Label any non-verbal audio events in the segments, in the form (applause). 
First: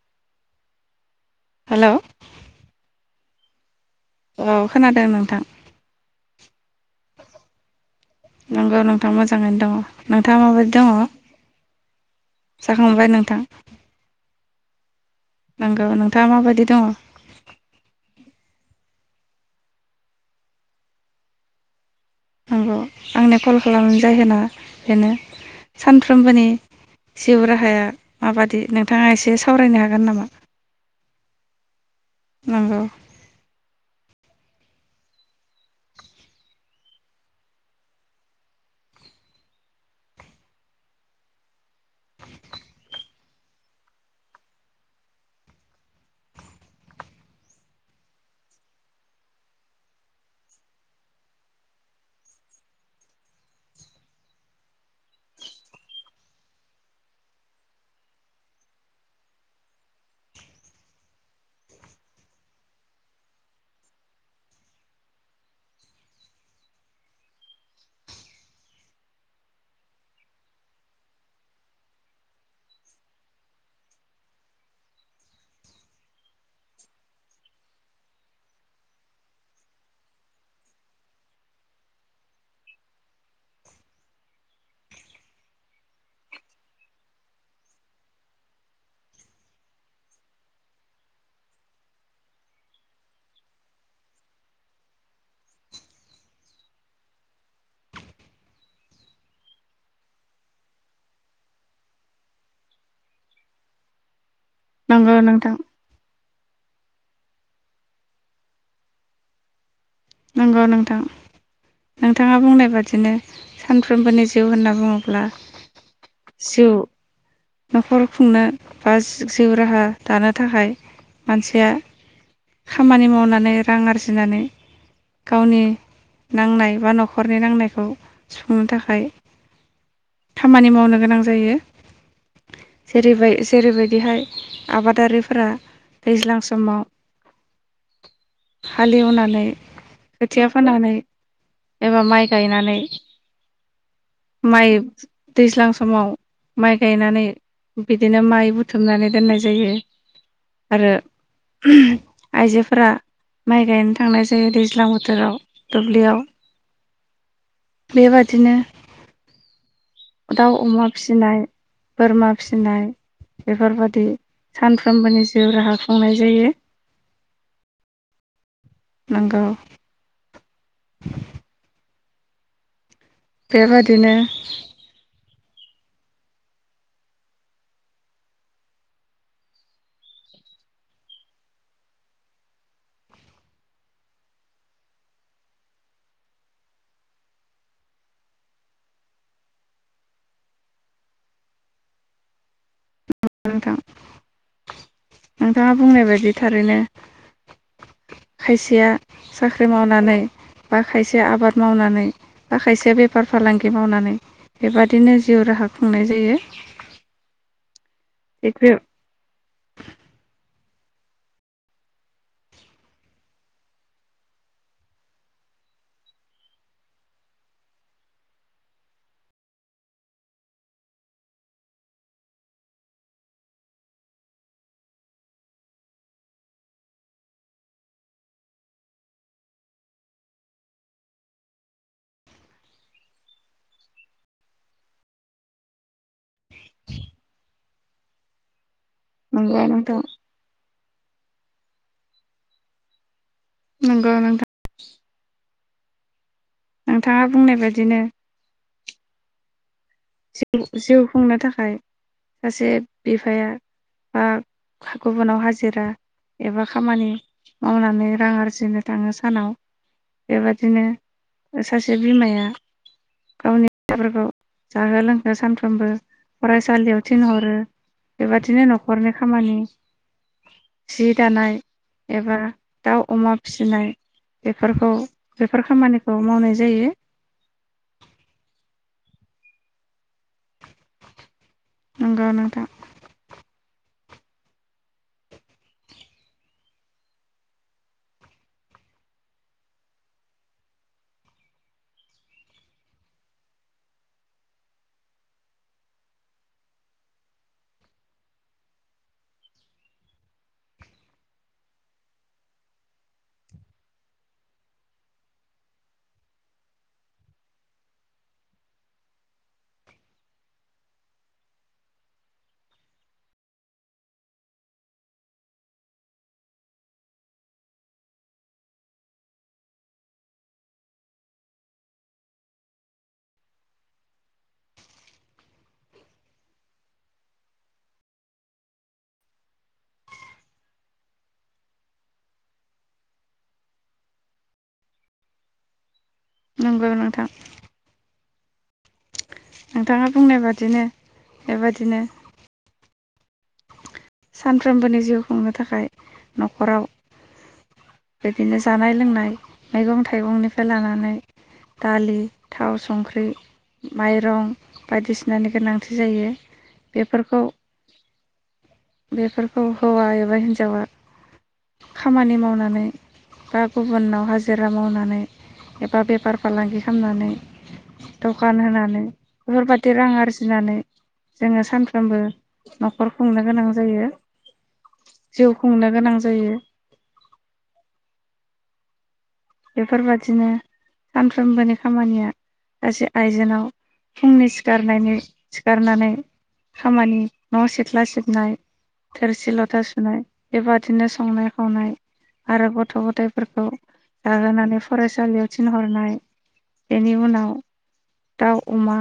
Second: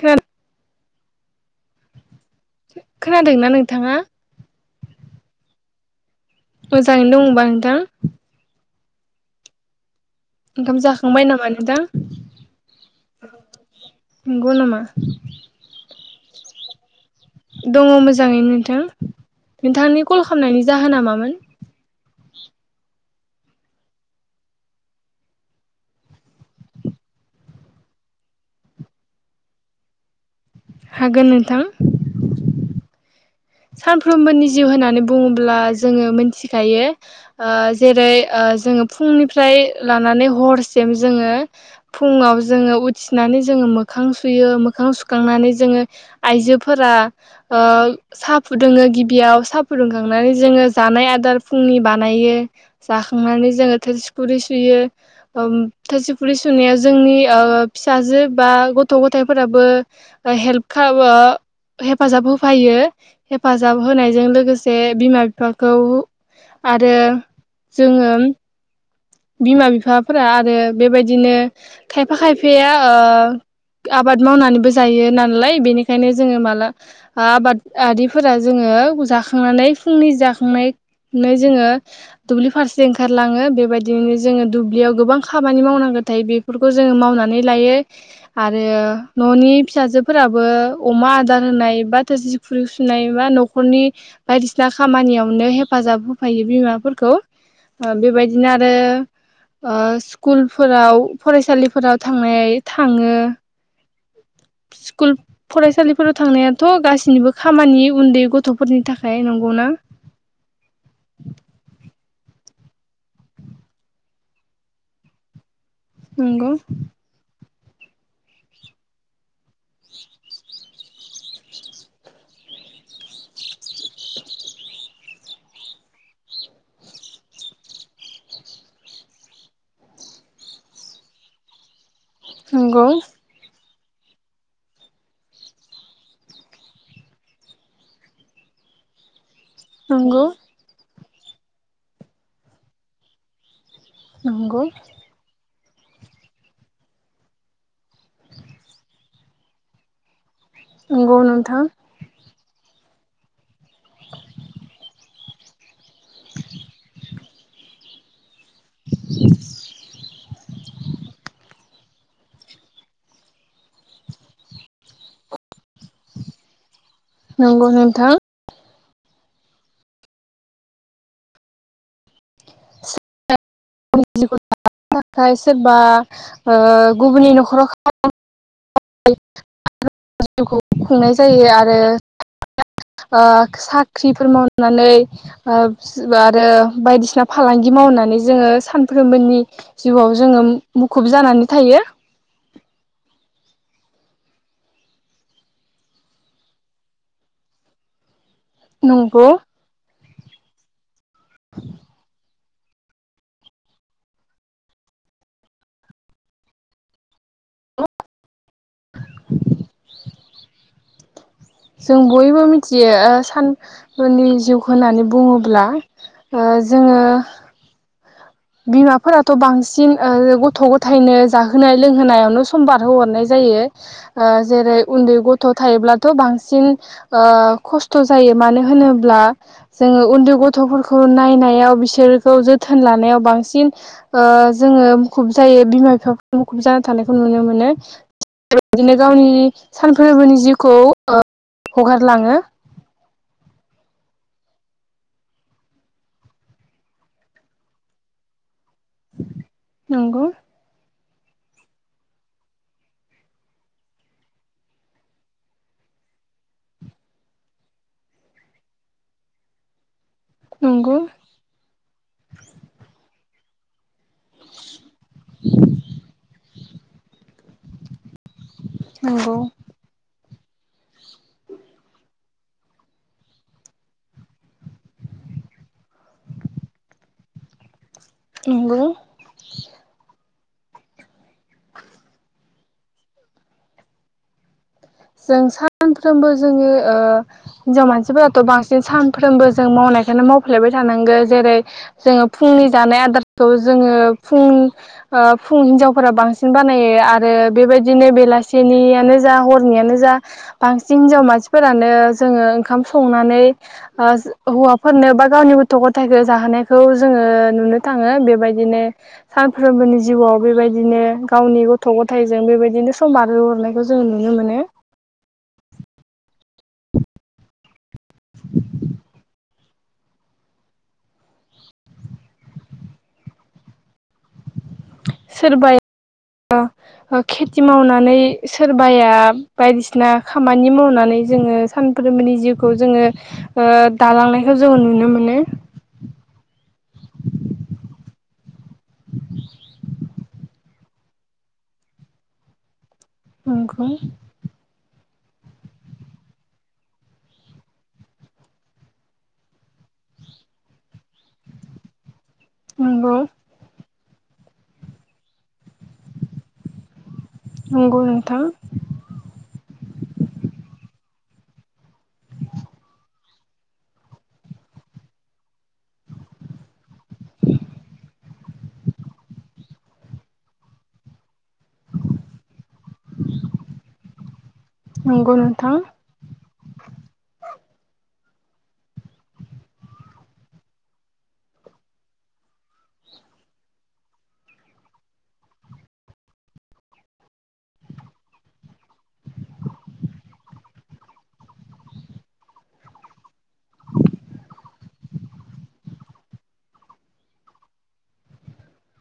खार हेल' खोनादों न नोंथाङा औ खोनादों नोंथां मोजाङैनो दंबा नोंथां नंगौ नोंथां मोजाङैनो दङ नोंथाङा माबायदि ओंखाम दङ जाखांबाय नामा नोंथां जाखांबाय नोंथां नंगौ नामा नंगौ नोंथाङा माबायदि दङ दङ मोजाङै नोंथां नोंथांनि कल खालामनायनि जाहोना मामोन नंगौ आंनि कल खालामनाय जाहोना बेनो सानफ्रोमबोनि जिउ राहाया माबादि नोंथाङा एसे सावरायनो हागोन नामा हागोन नोंथां नंगौ सानफ्रोमबोनि जिउ होननानै बुङोब्ला जोङो मोनथिखायो जेरै जोङो फुंनिफ्राय लानानै हरसिम जोङो फुङाव जोङो उथिनानै जोङो मोखां सुयो मोखां सुखांनानै जोङो आइजोफोरा साहा फुदुङो गिबियाव साहा फुदुंखांनानै जोङो जानाय आदार फुंनि बानायो जाखांनानै जोङो थोरसि खुरि सुयो थोरसि खुरै सुनायाव जोंनि फिसाजो बा गथ' गथायफोराबो हेल्प हेफाजाब होफायो हेफाजाब होनायजों लोगोसे बिमा बिफाखौ आरो जोङो बिमा बिफाफोरा आरो बेबायदिनो खायफा खायफाया ओ आबाद मावनानैबो जायो नालाय बेनिखायनो जोङो माला आबादारिफोरा जोङो जाखांनानै फुंनि जाखांनानैनानै जोङो दुब्लि फारसे ओंखारलाङो बेबायदि बिदिनो जोङो दुब्लियाव गोबां खामानि मावनांगौ थायो बेफोरखौ जोङो मावनानै लायो आरो न'नि फिसाजोफोराबो अमा आदार होनाय बा थोरसि खुरै सुनाय बा न'खरनि बायदिसिना खामानियावनो हेफाजाब होफैायो बिमाफोरखौ बेबायदिनो आरो आरो स्कुलफोराव फरायसालिफोराव थांनाय थाङो स्कुल नंगौ नोंथां फरायसालिफोराव थांनाया थ' गाससिनिबो खामानि उन्दै गथ'फोरनि थाखाय नंगौना नंगौ नोंथां नोंथाङा बुंनाय बादिनो सानफ्रोमबोनि जिउ होनना बुङोब्ला नंगौ जिउ न'खर खुंनो बा जिउ राहा दानो थाखाय मानसिया खामानि मावनानै रां आरजिनानै गावनि नांनाय बा न'खरनि नांनायखौ सुफुंनो थाखाय खामानि मावनो गोनां जायो नंगौ जेरैबाय जेरैबायदिहाय आबादारिफोरा दैज्लां समाव हालेवनानै नंगौ खोथिया फोनानै एबा माइ गायनानै नंगौ माइ दैज्लां समाव माइ गायनानै बिदिनो माइ बुथुमनानै दोननाय जायो आरो नंगौ नोंथां आइजोफोरा माइ गायनो थांनाय जायो दैज्लां बोथोराव दुब्लियाव बेबादि बिदिनो दाउ अमा फिसिनाय बोरमा फिनाय बेफोरबादि सानफ्रोमबोनि जिउ राहा खुंनाय जायो नंगौ नोंथां नंगौ बेबायादिनो सोरनि जिउखौ थाखाय सोरबा ओ गुबुननि न'खराव खामानि माव जिउखौ खुंनाय जायो आरो साख्रिफोर मावनानै आरो बायदिसिना फालांगि मावनानै जोङो सानफ्रोमबोनि जिउआव जोङो मुखुब जानानै थायो नोंथां नोंथाङा बुंनाय बायदि थारैनो खायसेया नंगौ साख्रि मावनानै बा खायसे आबाद मावनानै बा खायसे बेफार फालांगि मावनानै बेबादिनो जिउ राहा खुंनाय जायो (unintelligible) जों बयबो मिथियो साननि जिउखौ होननानै बुङोब्ला जोङो बिमाफोराथ' बांसिन गथ' गथायनो जाहोनाय लोंहोनायावनो सम बार होहरनाय जायो जेरै उन्दै गथ' थायोब्लाथ' बांसिन खस्थ' जायो मानो होनोब्ला जोङो उन्दै गथ'फोरखौ नायनायाव बिसोरखौ जोथोन लानायाव बांसिन जोङो मुखुब जायो बिमा बिफाफोरा मुखुब जानानै थानायखौ नुनो मोनो बिदिनो गावनि नंगौ सान नोंथां फोरबोनि जिउखौ ओ हगारलाङो नंगौ नोंथां नोंथाङा बुंनाय बायदिनो नंगौ (unintelligible) खुंनो थाखाय सासे बिफाया बा गुबुनाव हाजिरा एबा खामानि मावनानै रां आरजिनो थाङो सानाव बेबादिनो नंगौ सासे बिमाया गावनि बेफोरखौ जाहो लोंहो सानफ्रोमबो फरायसालियाव थिनहरो बेबा बिदिनो न'खरनि नंगौ खामानि सि दानाय एबा दाउ अमा फिसिनाय बेफोरखौ बेफोर खामानिखौ मावनाय जायो नंगौ नंगौ नोंथां जों सानफ्रोमबो जोङो हिनजाव मानसिफोराथ' बांसिन सानफ्रोमबो जों मावनायखौनो मावफ्लायबाय थानांगौ जेरै जोङो फुंनि जानाय आदारखौ जोङो फुं फुं हिनजावफोरा बांसिन बानायो आरो बेबायदिनो बेलासिनियानो जा हर नियानो जा बांसिन हिनजाव मानसिफोरानो जोङो ओंखाम संनानै हौवाफोरनो बा गावनि गथ' गथायखौ जाहोनायखौ जोङो नुनो थाङो बेबायदिनो सानफ्रोमबोनि जिउआव बेबायदिनो गावनि गथ' गथायजों बेबायदिनो सम बारहोहरनायखौ जोङो नु नो मोनो सोरबाया खेथि मावनानै सोरबाया बायदिसिना खामानि मावनानै जोङो सानफ्रोमबोनि जिउखौ जोङो दालांनायखौ जोङो नुनो मोनो नंगौ नोंथां (inaudible) नोंथाङा बुंनाय बादिनो बेबादिनो नंगौ सानफ्रोमबोनि जिउ खुंनो थाखाय न'खराव बिदिनो जानाय लोंनाय मैगं थाइगंनिफ्राय लानानै दालि थाव नंगौ संख्रि माइरं बायदिसिनानि गोनां नंगौ नोंथां बेफोरखौ हौवा एबा हिनजावा खामानि मावनानै बा गुबुनाव हाजिरा मावनानै एबा बेफार फालांगि खालामनानै दखान होनानै बेफोरबाददि रां आरजिनानै जोङो सानफ्रोमबो न'खर खुंनो गोनां जायो नंगौ जिउ नोंथां खुंनो गोनां जायो। बेफोरबादिनो सानफ्रोमबोनि खामानिया गासै आइजोनाव फुंनि सिखारनायनि सिखारनानै खामानि न' सिथ्ला सिबनाय थोरसि लथा सुनाय बेबादिनो संनाय खावनाय आरो गथ' गथायाइफोरखौ जाहोनानै फरायसालियाव थिनहरनाय बेनि उनाव दाउ अमा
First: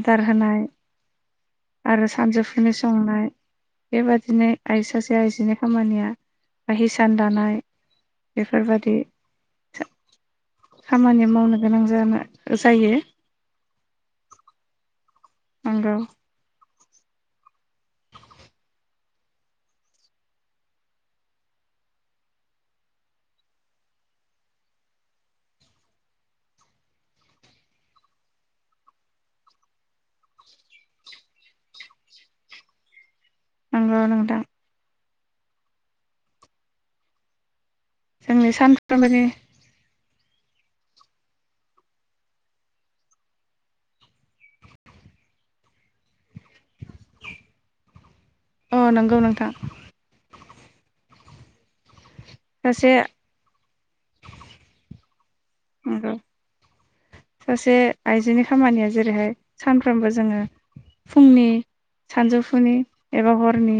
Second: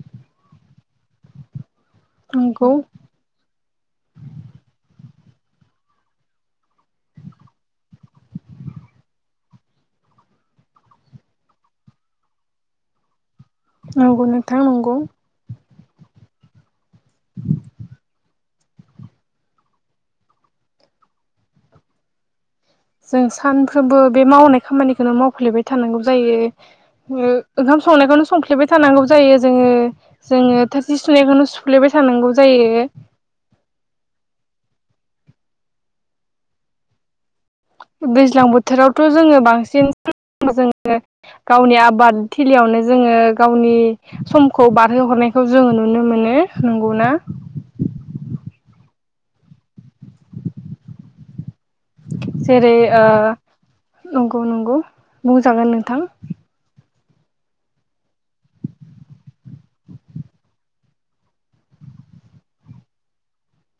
आदार होनाय आरो नंगौ सानजौफुनि संनाय बेबादिनो आइ सासे बे आइजोनि खामानिया बा हिसान दानाय बेफोरबायदि खामानि मावनो गोनां जानो जायो नंगौ नोंथां नंगौ नंगौ (inaudible) जों सानफ्रोमबो बे मावनाय खामानिखौनो मावफ्लेबाय थानांगौ जायो ओंखाम संनायखौनो संफ्लेबाय थानांगौ जायो जोङो जोङो थोरसि सुनायखौनो सुफ्लेबाय थानांगौ जायो नोंगौ नोंटां। दैज्लां जोंनि बोथोरावथ' सानफ्रोमबोनि जोंङो बांसिन। जोंङो गावनि आबाद थिलियावनो जोंङो गावनि समखौ बारहोहरनायखौ जोंङो नुनो मोनो नंगौना। नोंगौ नोंथां। जेरै सासे ओ। नंगौ नंगौ। बुंजागोन नोंथां। नंगौ सासे आइजोनि खामानिया जेरैहाय सानफ्रोमबो जोंङो फुंनि सानजौफुनि एबा हरनि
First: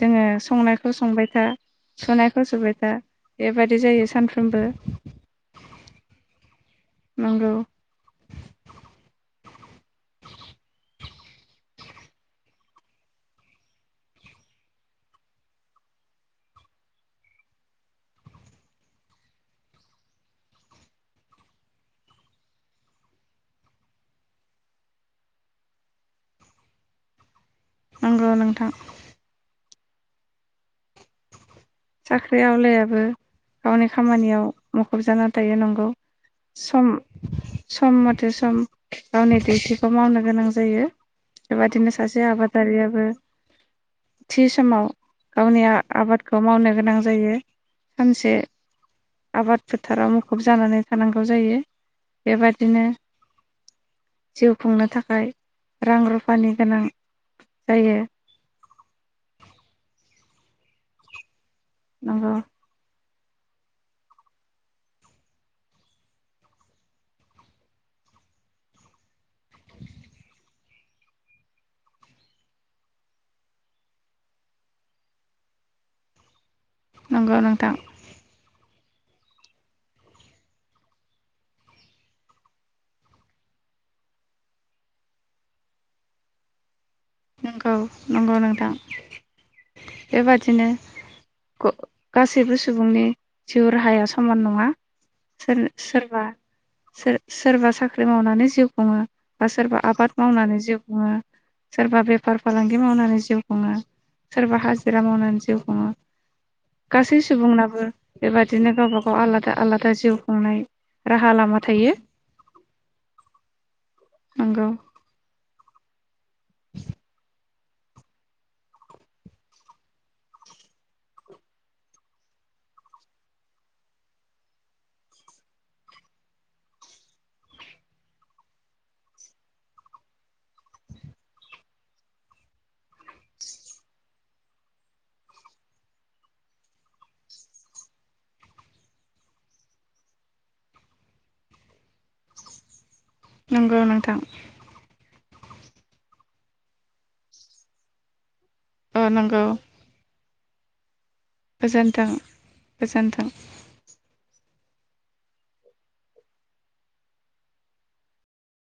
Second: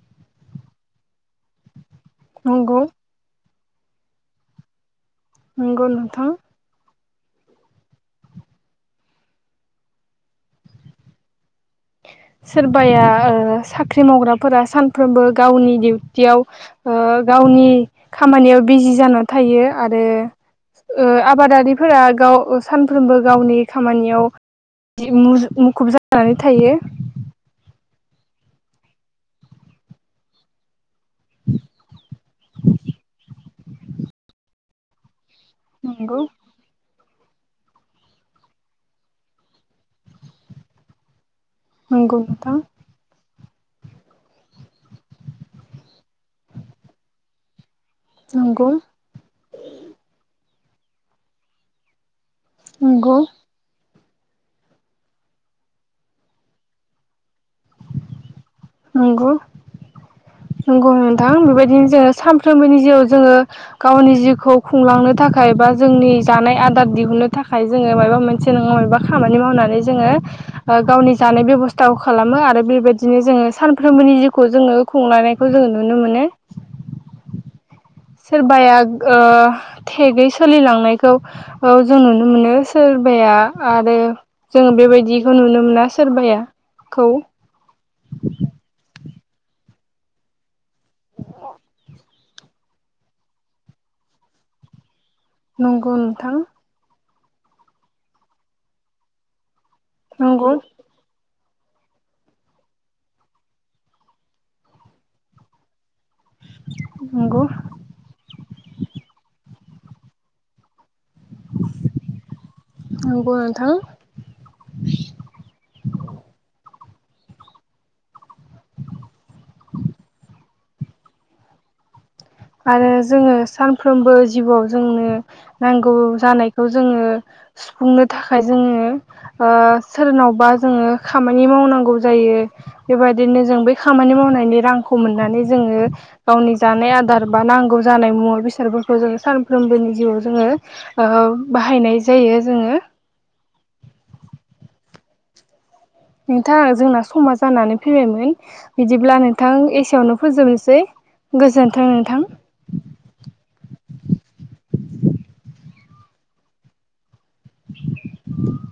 जोङो संनायखौ संबाय था। सुनायखौ नंगौ सुबायथा। बेबायदि जायो सानफ्रोमबो। नंगौ नोंथां। नोंगौ। (inaudible) सोरबाया ओ साख्रि मावग्राफोरा सानफ्रोमबो गावनि डिउटियाव ओ गावनि खामानियाव बिजि जाना थायो आरो ओ आबादारिफोरा गाव ओ सानफ्रोमबो गावनि खामानियाव दि मुज मुखुब जानानै। थायो। नंगौ नोंथां। साख्रि आवलायाबो गावनि खामानियाव मुखुब जानान। दायो नंगौ सम। सम मथे सम गावनि डिउथिखौ मावनो गोनां जायो। बेबादिनो नंगौ सासे नोंथां आबादारियाबो। थि समाव गावनि आ आबादखौ मावनो। गोनां जायो। सानसे नंगौ आबाद फोथाराव मुखुब जा। जानानै थानांगौ जायो। बेबादिनो। नंगौ जिउ खुंनो थाखाय रां रुफानि गोनां जायो। नंगो। नंगौनोंथां बेबायद। बिदि जों नंगौ सानफ्रोमबोनि जिउआवज। जोङो गावनि जिउखौ खुंलांनो थाखाय बा जोंनि जानाय आदार दिहुननो थाखाय जोङो माबा मोनसे नङा माबा खामानि मावनानै जोङो ओ गावनि जानाय बेब'स्थाखौ खालामो आरो बेबायदिनो जोङो सानफ्रोमबोनि जिउखौ जोङो। संलानायखौ जोंङो नुनो मोनो। नंगौ नोंथां। सोरबाया ओ थेगै सोलिलांनायखौ औ जों नुनो मोनो सोरबाया आरो जों बेबायदिखो नुनो मोना सोरबाया। खौ नोंगौ नंगौ नोंथां। बेबादिनो ग-गासैबो सुबुंनि जिउ राहाया समान नङा। सोर नंगौ सोरबा नोंथां सोर। सोरबा साख्रि मावनानै जिउ खुङो बा सोरबा। आबाद नंगौ मावनानै जिउ खुंङो। सोरबा बेफार फालांगि मावनानै जिउ खुङो सोरबा हाजिरा मावनानै जिउ खुङो गासै नंगौ सुबुंनाबो बेबायदिनो गावबा गाव आलादा आलादा खोथा जिउ खुंनाय राहा लामा थायो नंगौ नोंथां नंगौ (inaudible) आरो जोङो सानफ्रोमबो जिउआव जोंनो नांगौ जानायखौ जोङो सुफुंनो थाखाय जोङो ओ सोरनावबा जोङो खामानि मावनांगौ जायो बेबायदिनो जों बै खामानि मावनायनि रांखौ मोननानै जोङो गावनि जानाय आदार बा नांगौ जानाय मुवा- बेसादफोरखौ जोङो सानफ्रोमबोनि जिउआव जोङो ओ बाहायनाय जायो जोङो नंगौ नोंथां नोंथां जोंना समा जानानै फैबायमोन अ बिदिब्ला नोंथां एसेयावनो फोजोबनोसै गोजोन्थों गोजोनथों नोंथां गोजोनथों। (inaudible)